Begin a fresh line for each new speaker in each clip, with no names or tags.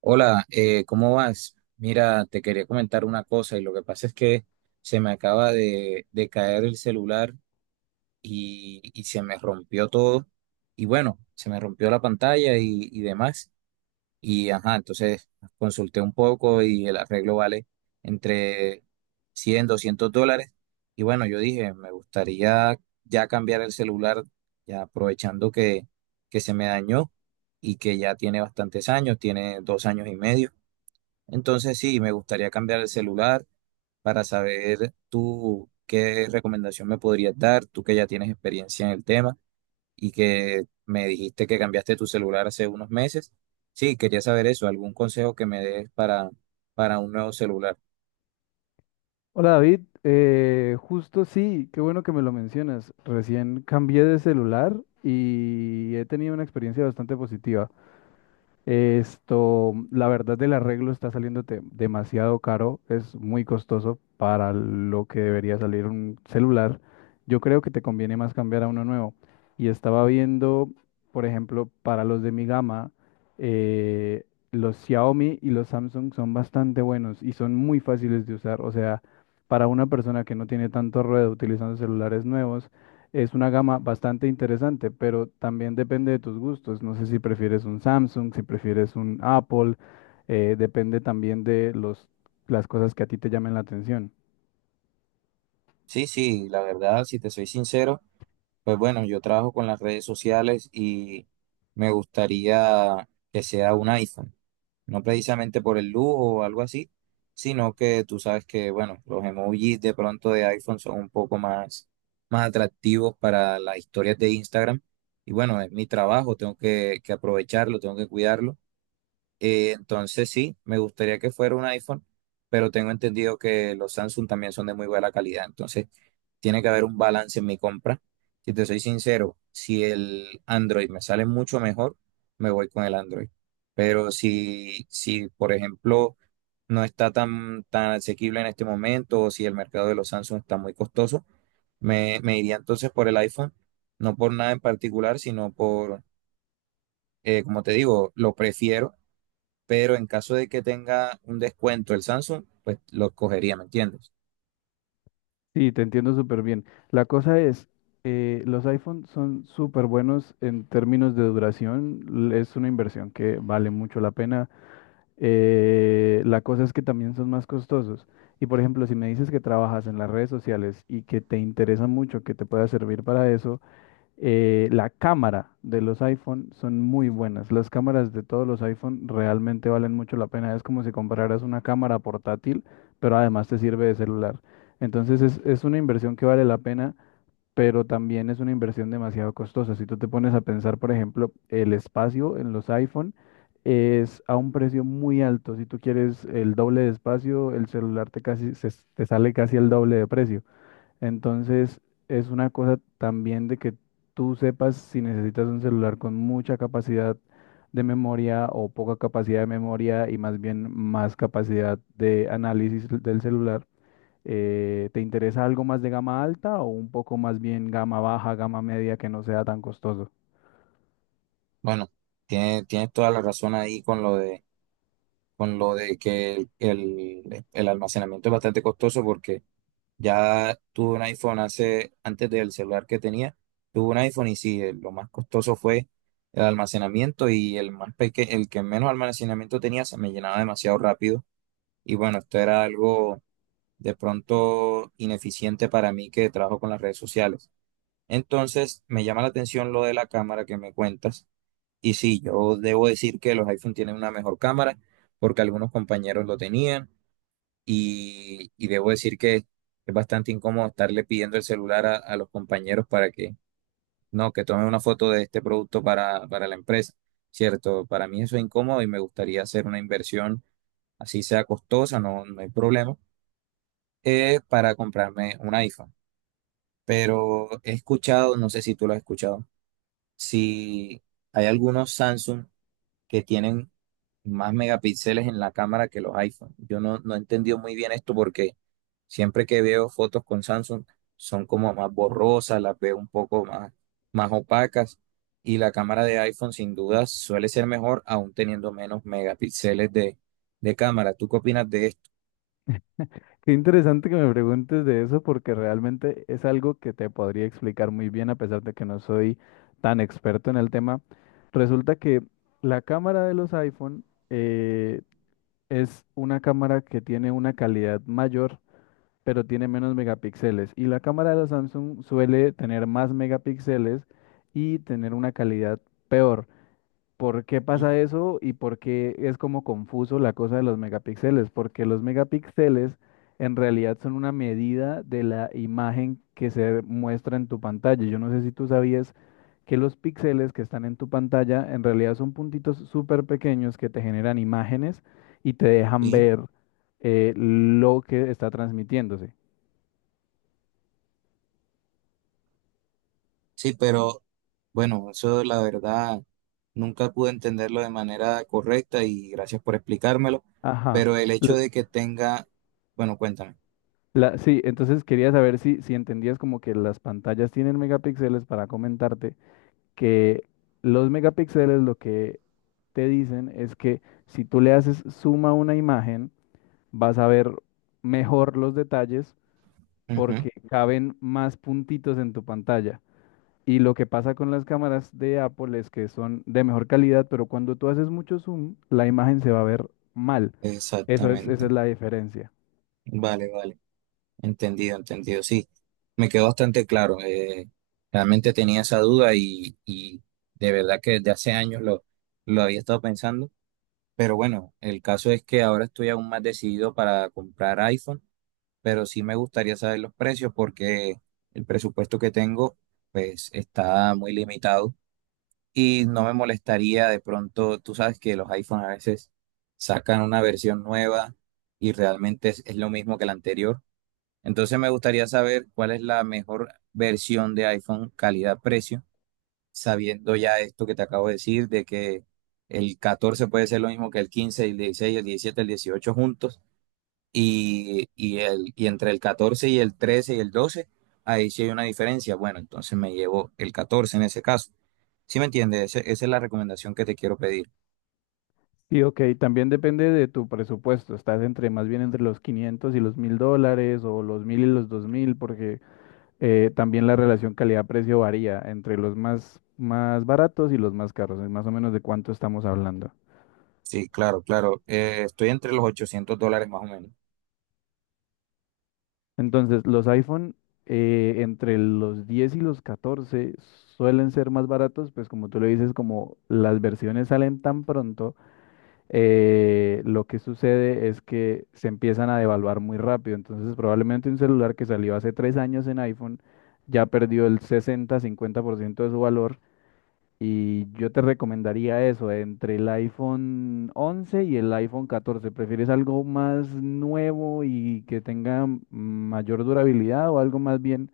Hola, ¿cómo vas? Mira, te quería comentar una cosa y lo que pasa es que se me acaba de caer el celular y se me rompió todo y bueno, se me rompió la pantalla y demás y ajá, entonces consulté un poco y el arreglo vale entre 100 $200 y bueno, yo dije, me gustaría ya cambiar el celular ya aprovechando que se me dañó y que ya tiene bastantes años, tiene 2 años y medio. Entonces sí, me gustaría cambiar el celular para saber tú qué recomendación me podrías dar, tú que ya tienes experiencia en el tema y que me dijiste que cambiaste tu celular hace unos meses. Sí, quería saber eso, algún consejo que me des para un nuevo celular.
Hola David, justo sí, qué bueno que me lo mencionas. Recién cambié de celular y he tenido una experiencia bastante positiva. Esto, la verdad del arreglo está saliéndote demasiado caro, es muy costoso para lo que debería salir un celular. Yo creo que te conviene más cambiar a uno nuevo. Y estaba viendo, por ejemplo, para los de mi gama, eh, los Xiaomi y los Samsung son bastante buenos y son muy fáciles de usar. O sea, para una persona que no tiene tanto ruedo utilizando celulares nuevos, es una gama bastante interesante, pero también depende de tus gustos. No sé si prefieres un Samsung, si prefieres un Apple, depende también las cosas que a ti te llamen la atención.
Sí, sí, la verdad, si te soy sincero. Pues bueno, yo trabajo con las redes sociales y me gustaría que sea un iPhone. No precisamente por el lujo o algo así, sino que tú sabes que, bueno, los emojis de pronto de iPhone son un poco más atractivos para las historias de Instagram. Y bueno, es mi trabajo, tengo que aprovecharlo, tengo que cuidarlo. Entonces sí, me tiene que haber un balance en mi compra. Si te soy sincero, si el Android me sale mucho mejor, me voy con el Android. Pero si por ejemplo, no está tan asequible en este momento o si el mercado de los Samsung está muy costoso, me iría entonces por el iPhone. No por nada en particular, sino por, como te digo, lo prefiero. Pero en caso de que tenga un descuento el Samsung, pues lo cogería, ¿me entiendes?
Sí, te entiendo súper bien. La cosa es, los iPhones son súper buenos en términos de duración. Es una inversión que vale mucho la pena. La cosa es que también son más costosos. Y por ejemplo, si me dices que trabajas en las redes sociales y que te interesa mucho que te pueda servir para eso, la cámara de los iPhone son muy buenas. Las cámaras de todos los iPhone realmente valen mucho la pena. Es como si compraras una cámara portátil, pero además te sirve de celular. Entonces es una inversión que vale la pena, pero también es una inversión demasiado costosa. Si tú te pones a pensar, por ejemplo, el espacio en los iPhone es a un precio muy alto. Si tú quieres el doble de espacio, el celular te casi te sale casi el doble de precio. Entonces, es una cosa también de que tú sepas si necesitas un celular con mucha capacidad de memoria o poca capacidad de memoria y más bien más capacidad de análisis del celular. ¿Te interesa algo más de gama alta o un poco más bien gama baja, gama media que no sea tan costoso?
Bueno, tienes toda la razón ahí con lo de que el almacenamiento es bastante costoso porque ya tuve un iPhone hace, antes del celular que tenía, tuve un iPhone y sí, lo más costoso fue el almacenamiento y el más el que menos almacenamiento tenía se me llenaba demasiado rápido y bueno, esto era algo de pronto ineficiente para mí que trabajo con las redes sociales. Entonces, me llama la atención lo de la cámara que me cuentas. Y sí, yo debo decir que los iPhone tienen una mejor cámara porque algunos compañeros lo tenían y debo decir que es bastante incómodo estarle pidiendo el celular a los compañeros para que, no, que tomen una foto de este producto para la empresa. Cierto, para mí eso es incómodo y me gustaría hacer una inversión, así sea costosa, no, no hay problema, para comprarme un iPhone. Pero he escuchado, no sé si tú lo has escuchado, si hay algunos Samsung que tienen más megapíxeles en la cámara que los iPhone. Yo no he entendido muy bien esto porque siempre que veo fotos con Samsung son como más borrosas, las veo un poco más opacas y la cámara de iPhone sin duda suele ser mejor aún teniendo menos megapíxeles de cámara. ¿Tú qué opinas de esto?
Qué interesante que me preguntes de eso porque realmente es algo que te podría explicar muy bien a pesar de que no soy tan experto en el tema. Resulta que la cámara de los iPhone eh, es una cámara que tiene una calidad mayor, pero tiene menos megapíxeles. Y la cámara de los Samsung suele tener más megapíxeles y tener una calidad peor. ¿Por qué
¿Mm?
pasa eso y por qué es como confuso la cosa de los megapíxeles? Porque los megapíxeles en realidad son una medida de la imagen que se muestra en tu pantalla. Yo no sé si tú sabías que los píxeles que están en tu pantalla en realidad son puntitos súper pequeños que te generan imágenes y te dejan
Sí,
ver lo que está transmitiéndose.
sí, pero bueno, eso la verdad nunca pude entenderlo de manera correcta y gracias por explicármelo,
Ajá.
pero el hecho
L-
de que tenga, bueno, cuéntame.
sí, entonces quería saber si entendías como que las pantallas tienen megapíxeles para comentarte que los megapíxeles lo que te dicen es que si tú le haces suma a una imagen, vas a ver mejor los detalles
Ujú.
porque caben más puntitos en tu pantalla. Y lo que pasa con las cámaras de Apple es que son de mejor calidad, pero cuando tú haces mucho zoom, la imagen se va a ver mal. Eso es, esa
Exactamente.
es la diferencia.
Vale, vale. Entendido, entendido. Sí, me quedó bastante claro. Realmente tenía esa duda y de verdad que desde hace años lo había estado pensando. Pero bueno, el caso es que ahora estoy aún más decidido para comprar iPhone, pero sí me gustaría saber los precios porque el presupuesto que tengo pues está muy limitado. Y no me molestaría de pronto, tú sabes que los iPhone a veces sacan una versión nueva y realmente es lo mismo que la anterior. Entonces me gustaría saber cuál es la mejor versión de iPhone calidad-precio, sabiendo ya esto que te acabo de decir, de que el 14 puede ser lo mismo que el 15, el 16, el 17, el 18 juntos y entre el 14 y el 13 y el 12 ahí sí hay una diferencia. Bueno, entonces me llevo el 14 en ese caso. ¿Sí me entiendes? Esa es la recomendación que te quiero pedir.
Y ok, también depende de tu presupuesto. ¿Estás entre más bien entre los 500 y los 1.000 dólares o los 1.000 y los 2.000? Porque también la relación calidad-precio varía entre los más baratos y los más caros, es más o menos de cuánto estamos hablando.
Sí, claro, claro. Estoy entre los $800 más o menos.
Entonces, los iPhone entre los 10 y los 14 suelen ser más baratos, pues como tú lo dices, como las versiones salen tan pronto, lo que sucede es que se empiezan a devaluar muy rápido. Entonces, probablemente un celular que salió hace 3 años en iPhone ya perdió el 60-50% de su valor. Y yo te recomendaría eso, entre el iPhone 11 y el iPhone 14. ¿Prefieres algo más nuevo y que tenga mayor durabilidad o algo más bien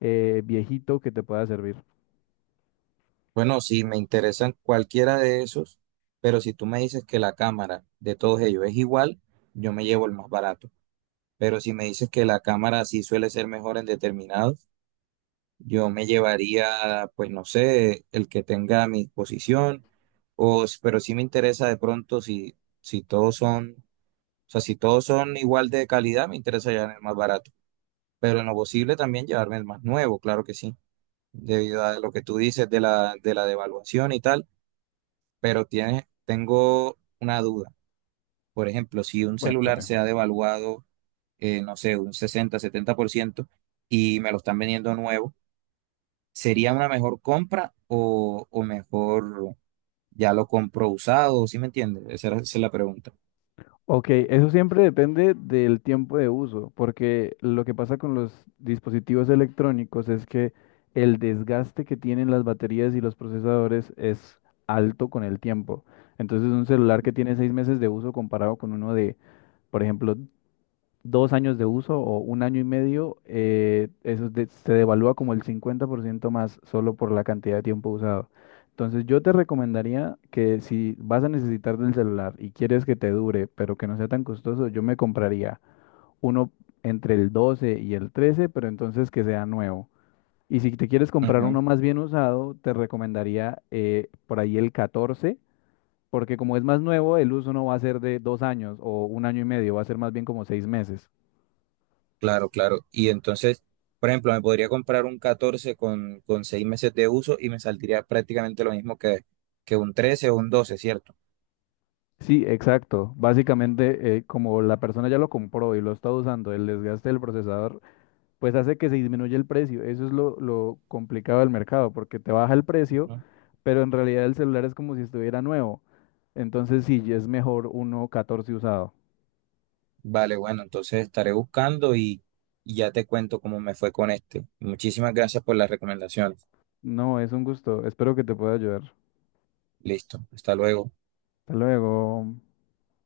viejito que te pueda servir?
Bueno, sí, me interesan cualquiera de esos, pero si tú me dices que la cámara de todos ellos es igual, yo me llevo el más barato. Pero si me dices que la cámara sí suele ser mejor en determinados, yo me llevaría, pues no sé, el que tenga a mi disposición, o, pero sí me interesa de pronto si, si todos son, o sea, si todos son igual de calidad, me interesa llevar el más barato, pero en lo posible también llevarme el más nuevo, claro que sí, debido a lo que tú dices de de la devaluación y tal, pero tengo una duda. Por ejemplo, si un celular
Cuéntame.
se ha devaluado, no sé, un 60-70% y me lo están vendiendo nuevo, ¿sería una mejor compra o mejor ya lo compro usado? ¿Sí me entiendes? Esa es la pregunta.
Ok, eso siempre depende del tiempo de uso, porque lo que pasa con los dispositivos electrónicos es que el desgaste que tienen las baterías y los procesadores es alto con el tiempo. Entonces un celular que tiene 6 meses de uso comparado con uno de por ejemplo, 2 años de uso o un año y medio, eso se devalúa como el 50% más solo por la cantidad de tiempo usado. Entonces yo te recomendaría que si vas a necesitar del celular y quieres que te dure, pero que no sea tan costoso, yo me compraría uno entre el 12 y el 13, pero entonces que sea nuevo. Y si te quieres comprar
Ujú.
uno más bien usado, te recomendaría por ahí el 14, porque como es más nuevo, el uso no va a ser de 2 años o un año y medio, va a ser más bien como 6 meses.
Claro, claro. Y entonces, por ejemplo, me podría comprar un 14 con 6 meses de uso y me saldría prácticamente lo mismo que un 13 o un 12, ¿cierto?
Sí, exacto. Básicamente, como la persona ya lo compró y lo está usando, el desgaste del procesador, pues hace que se disminuya el precio. Eso es lo complicado del mercado, porque te baja el precio,
Ujú.
pero en realidad el celular es como si estuviera nuevo. Entonces, sí, ya es mejor uno 14 usado.
Vale, bueno, entonces estaré buscando y ya te cuento cómo me fue con este. Muchísimas gracias por las recomendaciones.
No, es un gusto. Espero que te pueda ayudar.
Listo, hasta luego.
Hasta luego.